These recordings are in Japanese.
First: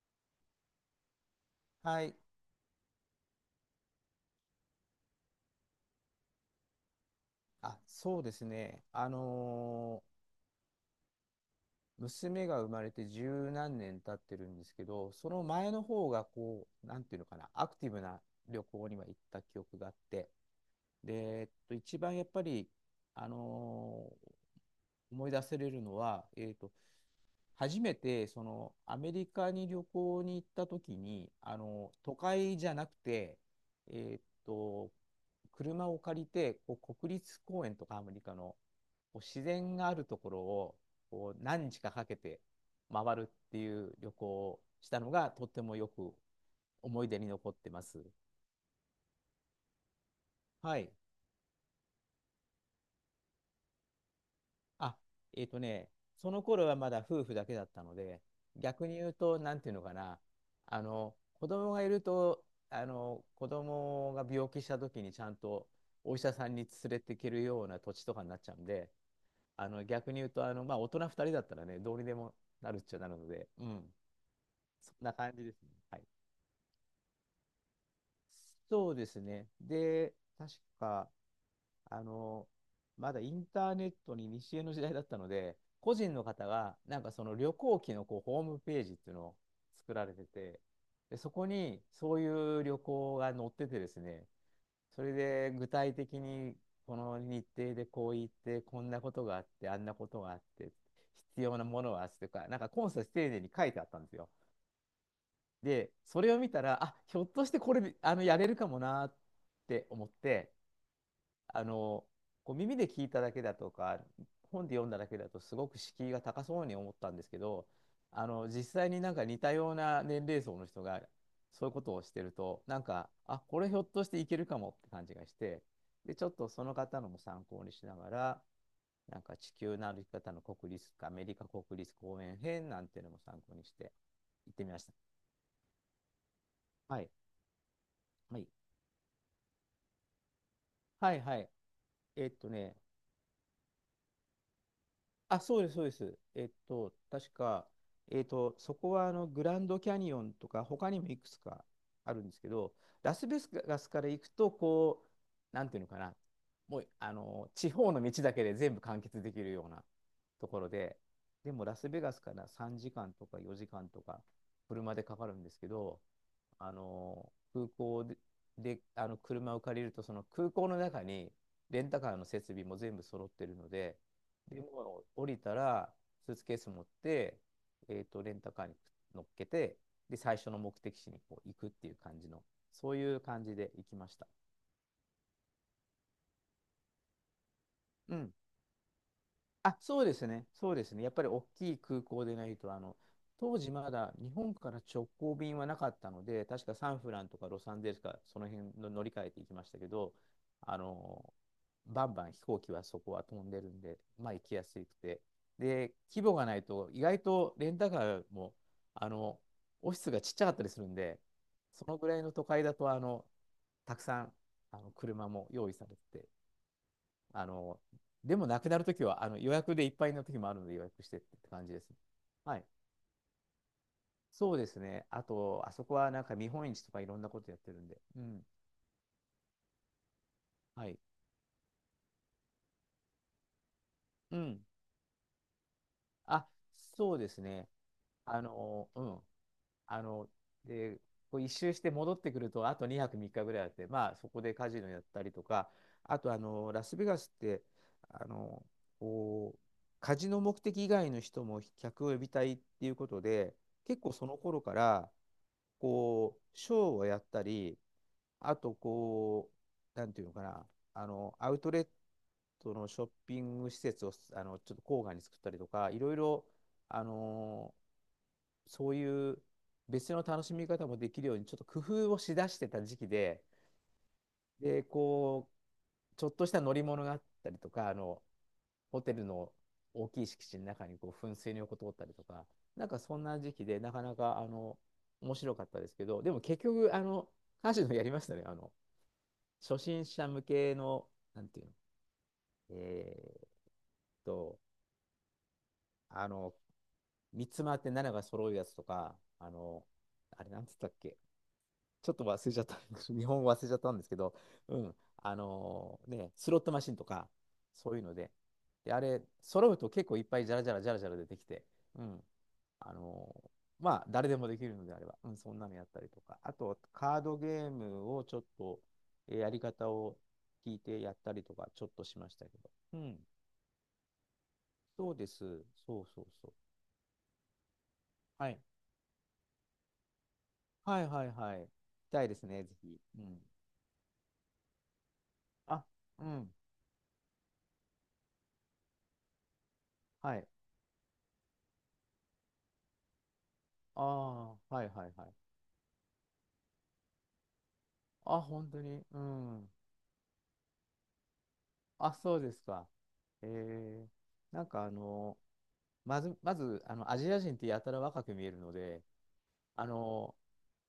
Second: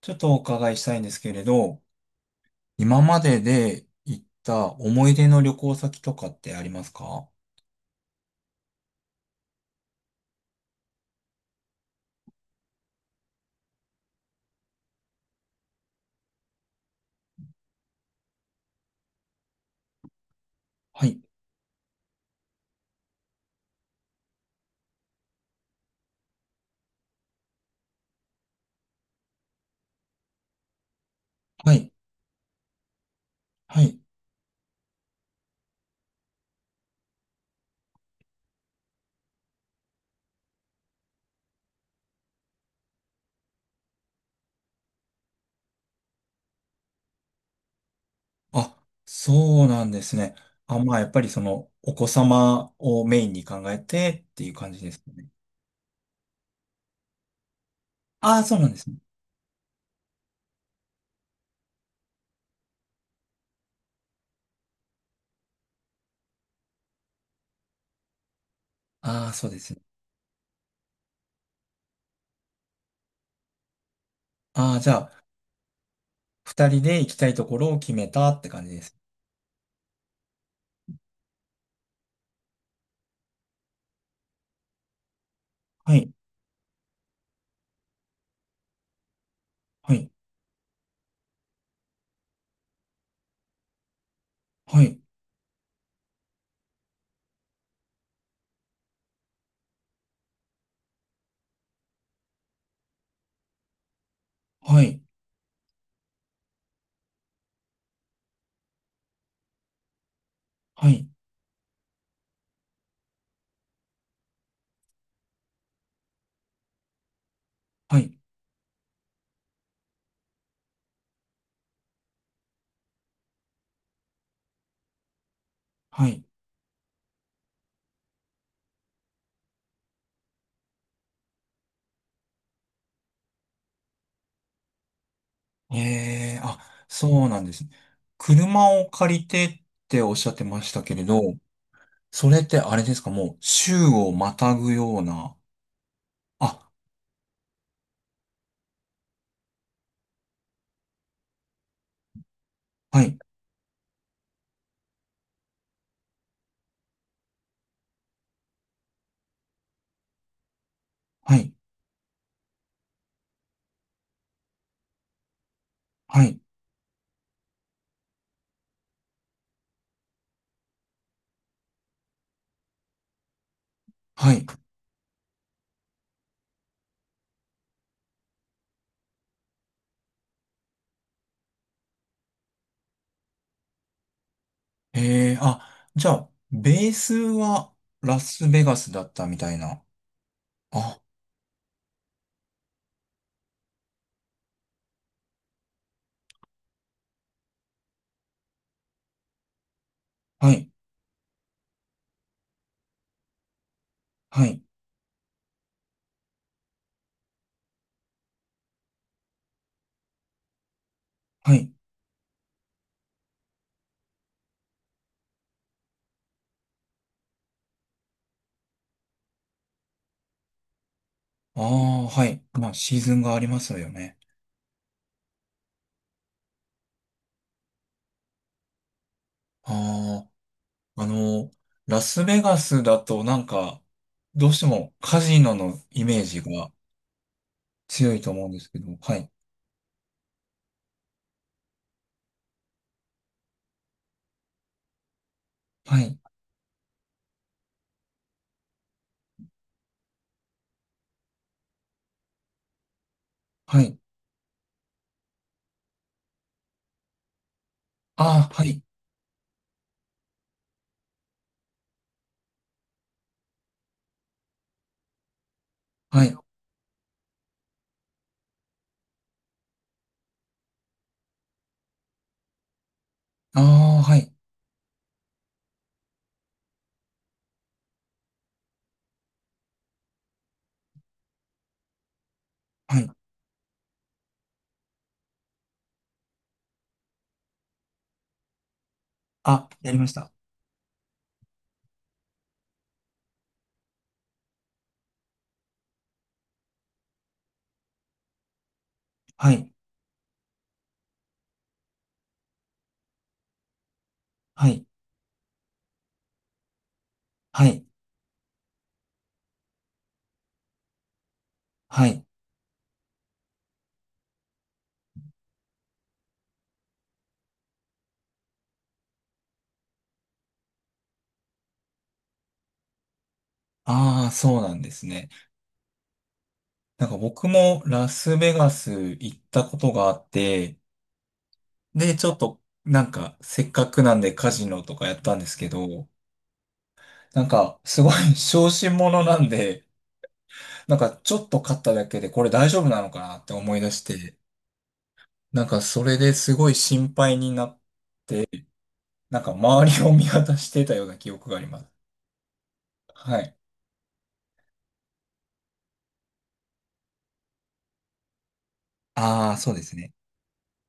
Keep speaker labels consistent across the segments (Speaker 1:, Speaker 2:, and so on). Speaker 1: ちょっとお伺いしたいんですけれど、
Speaker 2: はい。
Speaker 1: 今までで行った思い出の旅行先とかってありますか？
Speaker 2: あ、そうですね。娘が生まれて十何年経ってるんですけど、その前の方がこう、なんていうのかな、アクティブな旅行には行った記憶があって、
Speaker 1: は
Speaker 2: で、
Speaker 1: い、
Speaker 2: 一番やっぱり、あのー思い出せれるのは、初めてそのアメリカに旅行に行った時に、あ
Speaker 1: は
Speaker 2: の
Speaker 1: い、
Speaker 2: 都会じゃなくて、
Speaker 1: はい。
Speaker 2: えっと、車を借りてこう国立公園とかアメリカのこう自然があるところをこう何日かかけて回るっていう旅行をしたのがとってもよく思い出に残ってます。
Speaker 1: あ、そうなんですね。あ、
Speaker 2: はい。
Speaker 1: まあ、やっぱりその、お子様をメインに考えてっていう感じで
Speaker 2: あ、
Speaker 1: すかね。
Speaker 2: えっとね、その頃はまだ夫婦だけだったので、
Speaker 1: ああ、そうなんで
Speaker 2: 逆
Speaker 1: すね。
Speaker 2: に言うと、なんていうのかな、あの、子供がいると、あの、子供が病気した時にちゃんとお医者さんに連れていけるような土地とかになっちゃうんで、
Speaker 1: ああ、そうで
Speaker 2: あ
Speaker 1: すね。
Speaker 2: の、逆に言うと、あの、まあ、大人2人だったらね、どうにでもなるっちゃなるので、うん、
Speaker 1: ああ、じ
Speaker 2: そ
Speaker 1: ゃ
Speaker 2: んな
Speaker 1: あ、
Speaker 2: 感じですね。はい。
Speaker 1: 二人で行きたいところを決めたって感じで
Speaker 2: そう
Speaker 1: す。
Speaker 2: ですね。で、確か、あの、まだインターネットに西江の時代だったので、個
Speaker 1: はい、
Speaker 2: 人の方が、なんかその旅行記のこうホームページっていうのを
Speaker 1: は
Speaker 2: 作ら
Speaker 1: い、
Speaker 2: れてて、で、そこにそういう旅行が載っててですね、
Speaker 1: はい、
Speaker 2: それで具体的にこの日程でこう行って、こんなことがあって、あんなことがあって、必要なものはあってとか、なんかコンサス丁寧に書いてあったんですよ。
Speaker 1: はい、
Speaker 2: で、それを見たら、あ、ひょっとしてこれ、あの、やれるかもなって思って、
Speaker 1: はい、
Speaker 2: あの、こう耳で聞いただけだとか、本で読んだだけだと、すごく敷居が高そうに思ったんですけど、
Speaker 1: はい、
Speaker 2: あの、実際になんか似たような年齢層の人が、そういうことをしてると、なんか、あ、これひょっとしていけるかもって感じがして、
Speaker 1: は
Speaker 2: で、ち
Speaker 1: い。
Speaker 2: ょっとその方のも参考にしながら、なんか地球の歩き方の国立、アメリカ国立公園編なんていうのも参考にして行ってみました。
Speaker 1: ええ、あ、
Speaker 2: はい。
Speaker 1: そうなんですね。
Speaker 2: はい。
Speaker 1: 車を借りてっておっしゃってましたけれ
Speaker 2: は
Speaker 1: ど、
Speaker 2: いはい。え
Speaker 1: そ
Speaker 2: っ
Speaker 1: れっ
Speaker 2: と
Speaker 1: てあ
Speaker 2: ね、
Speaker 1: れですか、もう州をまたぐような。
Speaker 2: あ、そうです、そうです。えっ
Speaker 1: あ、
Speaker 2: と、確か、えっと、そこはあのグランドキャニオンとか、他にもいくつかあるんですけど、
Speaker 1: は
Speaker 2: ラ
Speaker 1: い、
Speaker 2: スベガスから行くと、こう、なんていうのかな、もう、あの、地方の道だけで全部完結できるようなところで、
Speaker 1: は
Speaker 2: で
Speaker 1: い、
Speaker 2: もラスベガスから3時間とか4時間とか、車でかかるんですけど、
Speaker 1: はい、
Speaker 2: あの、空港で、で、あの、車を借りると、その空港の中に、レンタカーの設備も全部揃ってるので、
Speaker 1: はい。
Speaker 2: でもう降りたら、スーツケース持って、レンタカーに乗っけて、で、最初の目的地にこう行くっていう感じの、そういう感じで行きました。
Speaker 1: ええ、あ、じゃあ、ベースは
Speaker 2: う
Speaker 1: ラ
Speaker 2: ん。
Speaker 1: スベガスだったみたい
Speaker 2: あ、
Speaker 1: な。
Speaker 2: そうですね、そうです
Speaker 1: あ、
Speaker 2: ね。やっぱり大きい空港でないと、あの、当時まだ日本から直行便はなかったので、確かサンフランとかロサンゼルスか、その辺の乗り換えていきましたけど、
Speaker 1: はい、
Speaker 2: あの、バンバン飛行機はそこは飛んでるんで、まあ行
Speaker 1: は
Speaker 2: き
Speaker 1: い、
Speaker 2: やすくて。で、規模がないと、意外とレンタカーも、あの、オフィスがちっちゃかったりするんで、
Speaker 1: はい。
Speaker 2: そのぐらいの都会だと、あの、たくさん、あの、車も用意されてて、あの、でもなくなるときは、あの予約でいっぱいのときもあるので予約してって
Speaker 1: あ
Speaker 2: 感じですね。
Speaker 1: あ、はい。
Speaker 2: はい。
Speaker 1: まあ、シーズンがありますよね。
Speaker 2: そうですね。あと、あそこはなんか見本市とかいろんなことやってるんで。うん。
Speaker 1: あ
Speaker 2: はい。
Speaker 1: あ、あの、ラスベガスだとなんか、
Speaker 2: う
Speaker 1: どうし
Speaker 2: ん。
Speaker 1: てもカジノのイメージ
Speaker 2: あ、
Speaker 1: が
Speaker 2: そうですね。
Speaker 1: 強いと
Speaker 2: あ
Speaker 1: 思うんですけ
Speaker 2: の、
Speaker 1: ど、
Speaker 2: う
Speaker 1: は
Speaker 2: ん。
Speaker 1: い、
Speaker 2: あの、で、こう一周して戻ってくると、あと2泊3日ぐらいあって、まあ、そこでカジノやったりとか、
Speaker 1: はい、
Speaker 2: あと、あの、ラスベガスって、あの、こう、カジノ目的以外の人も客を呼びたいっていうことで、
Speaker 1: はい、
Speaker 2: 結構その頃から、こう、ショーをやったり、
Speaker 1: ああ、
Speaker 2: あ
Speaker 1: は
Speaker 2: と、
Speaker 1: い、
Speaker 2: こう、なんていうのかな、あの、アウトレットのショッピング施設を、あの、ちょっと郊外に作ったりとか、いろい
Speaker 1: はい、
Speaker 2: ろ、あの、そういう、別の楽しみ方もできるように、ちょっと工夫をしだしてた時期で、
Speaker 1: ああ、はい、
Speaker 2: で、こう、ちょっとした乗り物があったりとか、あの、ホテルの大きい敷地の中にこう噴水の横通ったりとか、なんか
Speaker 1: はい、
Speaker 2: そんな時期で、なかなか、あの、面白かったですけど、でも結局、あの、カジノやりましたね。あの、
Speaker 1: あ、
Speaker 2: 初
Speaker 1: やり
Speaker 2: 心
Speaker 1: まし
Speaker 2: 者
Speaker 1: た。
Speaker 2: 向けの、なんていうの、えーっと、あの、三つ回って7が揃うやつとか、あ
Speaker 1: はい、
Speaker 2: の、あれなんつったっけ、ちょっと忘れちゃった。日本語忘れちゃったんですけど、
Speaker 1: は
Speaker 2: う
Speaker 1: い、
Speaker 2: ん。スロットマシンとか、
Speaker 1: はい、
Speaker 2: そういうので。で、あれ、揃うと結構いっぱいじゃらじゃらじゃらじゃら出てきて、う
Speaker 1: はい、
Speaker 2: ん。あのーまあ、誰でもできるのであれば、うん、そんなのやったりとか。あと、カードゲームをちょっと、えーやり方を聞いてやったりとか、ちょっとしましたけど。うん。
Speaker 1: ああ、そうなんです
Speaker 2: そうで
Speaker 1: ね。
Speaker 2: す。そうそうそう。
Speaker 1: なんか僕もラス
Speaker 2: は
Speaker 1: ベ
Speaker 2: い。
Speaker 1: ガス行ったことがあって、
Speaker 2: はいはいはい。し
Speaker 1: で、
Speaker 2: た
Speaker 1: ち
Speaker 2: い
Speaker 1: ょ
Speaker 2: で
Speaker 1: っ
Speaker 2: す
Speaker 1: と、
Speaker 2: ね、ぜひ。
Speaker 1: なん
Speaker 2: う
Speaker 1: か、
Speaker 2: ん。
Speaker 1: せっかくなんでカジノとかやったんですけ
Speaker 2: あ、
Speaker 1: ど、
Speaker 2: うん。
Speaker 1: なんか、すごい 小心者なんで、
Speaker 2: はい。
Speaker 1: なんか、ちょっと勝っただけで、これ大丈夫なのかなって思い出し
Speaker 2: あ
Speaker 1: て、
Speaker 2: あ、はいはいはい。
Speaker 1: なんか、それですごい心配になっ
Speaker 2: あ、本当に。う
Speaker 1: なんか
Speaker 2: ん。
Speaker 1: 周りを見渡してたような記憶があります。
Speaker 2: あ、そうですか。
Speaker 1: は
Speaker 2: え
Speaker 1: い。
Speaker 2: ー、なんかあの、まず、あの、アジア人ってやたら若く見えるので、
Speaker 1: ああ、そうで
Speaker 2: あ
Speaker 1: すね。
Speaker 2: の、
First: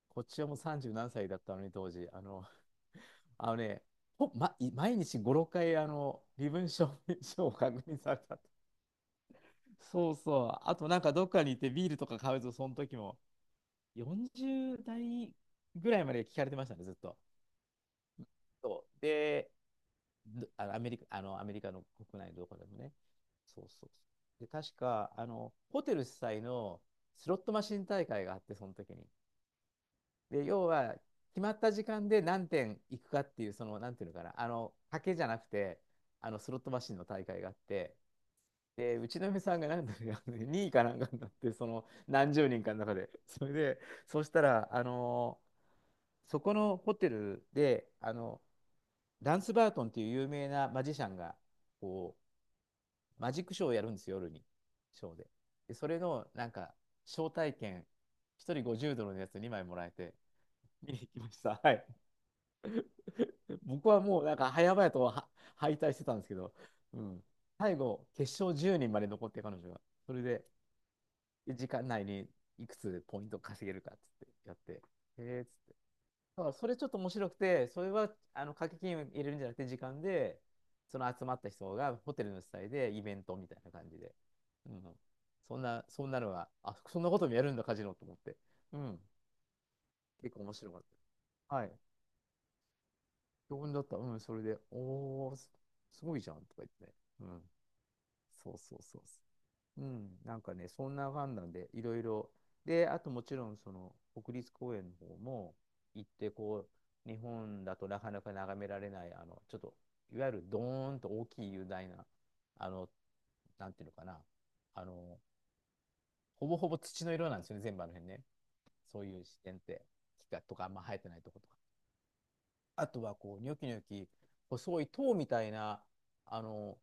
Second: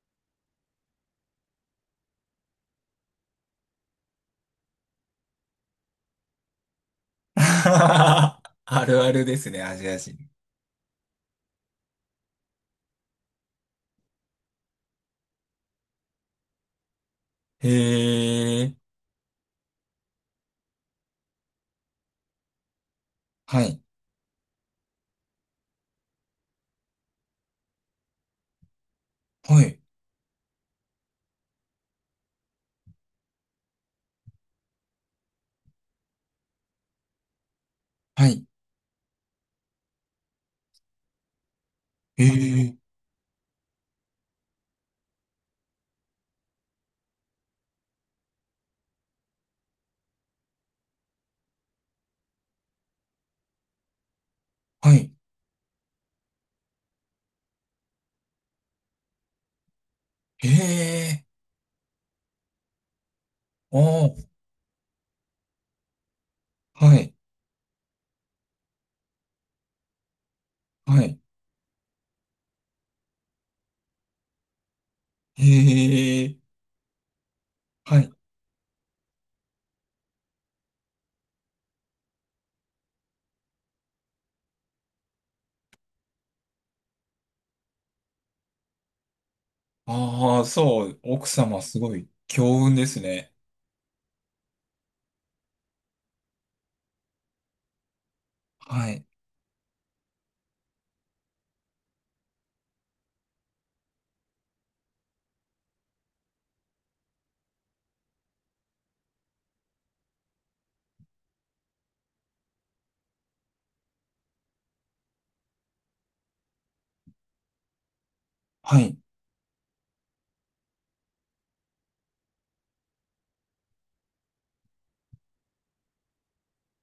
Speaker 2: こっちはもう30何歳だったのに、当時。あの、あのね、ほ、ま、い毎日5、6回、あの、身分証明 書 を確認された。
Speaker 1: あるあるですね、アジア
Speaker 2: そ
Speaker 1: 人。
Speaker 2: うそう。あと、なんかどっかに行ってビールとか買うと、その時も、40代ぐらいまで聞かれてましたね、ずっと。
Speaker 1: へえ。
Speaker 2: そう。で、あのアメリカの国内のどこでもね。
Speaker 1: は
Speaker 2: そう
Speaker 1: い。
Speaker 2: そうそうで、確か、あの、ホテル主催のスロットマシン大会があって、その時に。
Speaker 1: はい。
Speaker 2: で、要は、決まった時間で何点行くかっていう、その、なんていうのかな、あの、賭けじゃなくて、あの、スロットマシンの大会があって、
Speaker 1: はい。
Speaker 2: で、うちの嫁さんがなんだろう、2位かなんかになって、その、
Speaker 1: へ
Speaker 2: 何十人か
Speaker 1: え。
Speaker 2: の中で。それで、そうしたら、あの、そこのホテルで、あの、ダンス・バートンっていう有名なマジシャンが、こマジックショーをやるんですよ、夜に。
Speaker 1: は
Speaker 2: シ
Speaker 1: い。
Speaker 2: ョーで。で、それの、なんか、招待券、1人50ドルのやつ2枚もらえて、
Speaker 1: へ
Speaker 2: 見に行き
Speaker 1: え。
Speaker 2: ました。はい。僕は
Speaker 1: お
Speaker 2: も
Speaker 1: ー。
Speaker 2: う、なんか、早々とは敗退してたんですけど、
Speaker 1: は
Speaker 2: う
Speaker 1: い。
Speaker 2: ん。最後、決勝10人まで残って、彼女が。それで、
Speaker 1: はい。
Speaker 2: 時間内にいくつポイント稼げるかっつってやって、へえーっつって
Speaker 1: へえ。
Speaker 2: そうそれちょっと面白くて、それ
Speaker 1: は
Speaker 2: は
Speaker 1: い。
Speaker 2: あの掛け金を入れるんじゃなくて、時間で、その集まった人がホテルの主催でイベントみたいな感じで。うん。そんな、そんなのは、あ、そんなこともやるんだ、カジノと思って。うん。結
Speaker 1: あ
Speaker 2: 構
Speaker 1: あ、
Speaker 2: 面白かっ
Speaker 1: そう、奥
Speaker 2: た。
Speaker 1: 様
Speaker 2: はい。
Speaker 1: すごい強運ですね。
Speaker 2: 興奮だった。うん、それで、おー、すすごいじゃんとか言ってね。うん。そうそう
Speaker 1: は
Speaker 2: そう
Speaker 1: い。
Speaker 2: そう。うん、なんかね、そんな感なんで、いろいろ。で、あともちろん、国立公園の方も行って、こう、日本だとなかなか眺められない、ちょっと、いわゆるドーンと大きい雄大な、あの、なんていうのかな、あの、ほぼほぼ土の色なんですよね、全部あの辺ね。
Speaker 1: はい。
Speaker 2: そういう自然って、木がとかあんま生えてないとことか。あとは、こう、ニョキニョキ、細い塔みたいな、あの、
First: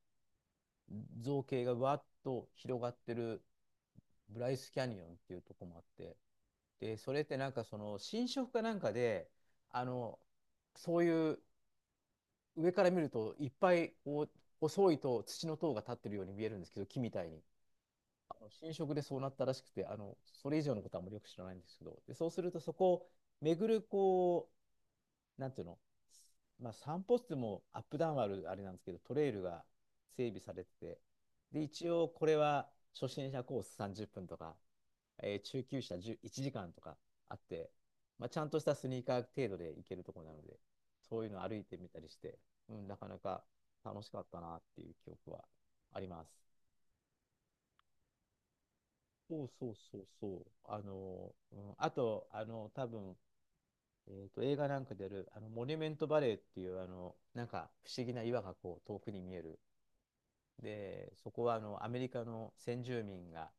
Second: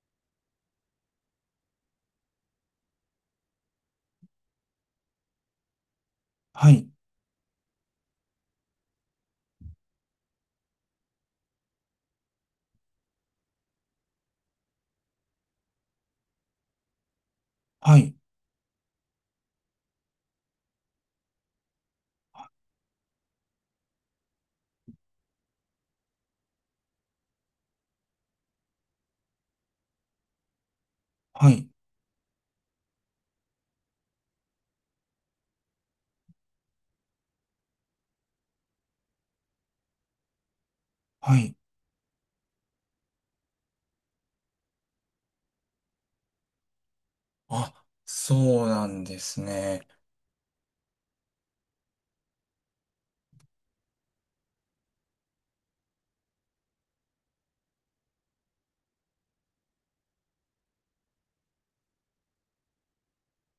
Speaker 2: 造形がわっと広がってるブライスキャニオンっていうとこもあって、
Speaker 1: はい。
Speaker 2: で、それってなんかその新色かなんかで、あの、そういう上から見るといっぱいこう細いと土の塔が立ってるように見えるんですけど、木みたいに。
Speaker 1: はい。
Speaker 2: 浸食でそうなったらしくて、それ以上のことはあんまりよく知らないんですけど、で、そうするとそこを巡るこう、なんていうの、まあ、散歩ってもアップダウンあるあれなんですけど、トレイルが整備されてて、
Speaker 1: は
Speaker 2: で、
Speaker 1: い。
Speaker 2: 一応これは初心者コース30分とか、中級者10 1時間とかあって、まあ、ちゃんとしたスニーカー程度で行けるところなので、そういう
Speaker 1: は
Speaker 2: の
Speaker 1: い。
Speaker 2: 歩いてみたりして、うん、なかなか楽しかったなっていう記憶はあります。
Speaker 1: あ、そうなんです
Speaker 2: そうそう
Speaker 1: ね。
Speaker 2: そうそう。うん、あと、多分、映画なんかである、モニュメントバレーっていう、なんか不思議な岩がこう遠くに見えるで、そこはアメリカの先住民が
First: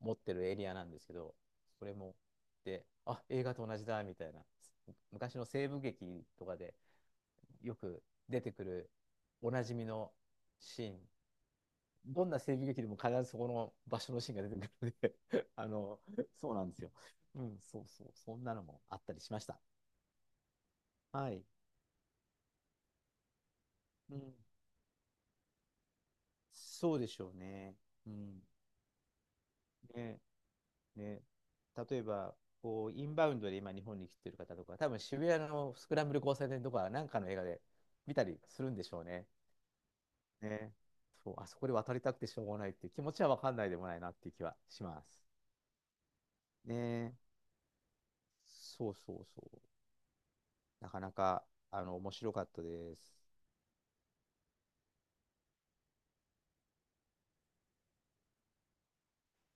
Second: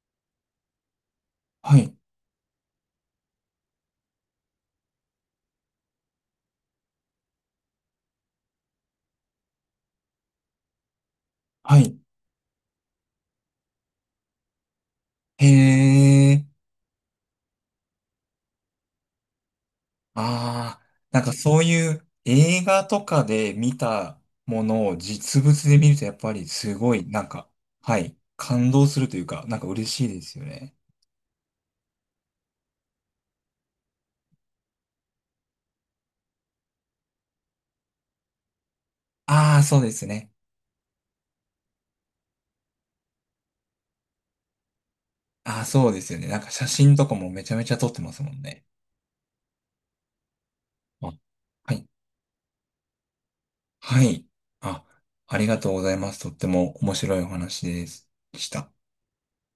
Speaker 2: 持ってるエリアなんですけど、
Speaker 1: は
Speaker 2: そ
Speaker 1: い。
Speaker 2: れも、で、あ、映画と同じだみたいな、昔の西部劇とかでよく出てくるおなじみのシーン、
Speaker 1: はい。
Speaker 2: どんな西部劇でも必ずそこの場所のシーンが出てくるの
Speaker 1: へ
Speaker 2: で
Speaker 1: え。
Speaker 2: そうなんですよ。うん、そうそう、そんなのもあったりしました。
Speaker 1: ああ、なん
Speaker 2: は
Speaker 1: か
Speaker 2: い。
Speaker 1: そういう映画とかで見
Speaker 2: う
Speaker 1: た
Speaker 2: ん、
Speaker 1: ものを実物で見るとやっぱりすご
Speaker 2: そう
Speaker 1: い、
Speaker 2: でし
Speaker 1: なん
Speaker 2: ょう
Speaker 1: か、
Speaker 2: ね。
Speaker 1: は
Speaker 2: う
Speaker 1: い、
Speaker 2: ん。
Speaker 1: 感動するというか、なんか嬉しいで
Speaker 2: ね、
Speaker 1: すよね。
Speaker 2: ね、例えば、こう、インバウンドで今日本に来てる方とか、多分渋谷のスクランブル交差点とか、なんかの映画で見たりするんでしょうね。
Speaker 1: ああ、そうですね。
Speaker 2: ね。そう、あそこで渡りたくてしょうがないっていう気持ちは分かんないでもないなっていう気はします。
Speaker 1: ああ、そうですよね。なんか写真と
Speaker 2: ね。
Speaker 1: かもめちゃめちゃ撮ってますもんね。
Speaker 2: そうそうそう。なか
Speaker 1: あ、
Speaker 2: なか、
Speaker 1: はい、
Speaker 2: 面白かったです。
Speaker 1: はい。あ、ありがとうございます。とっても面白いお話ですでした。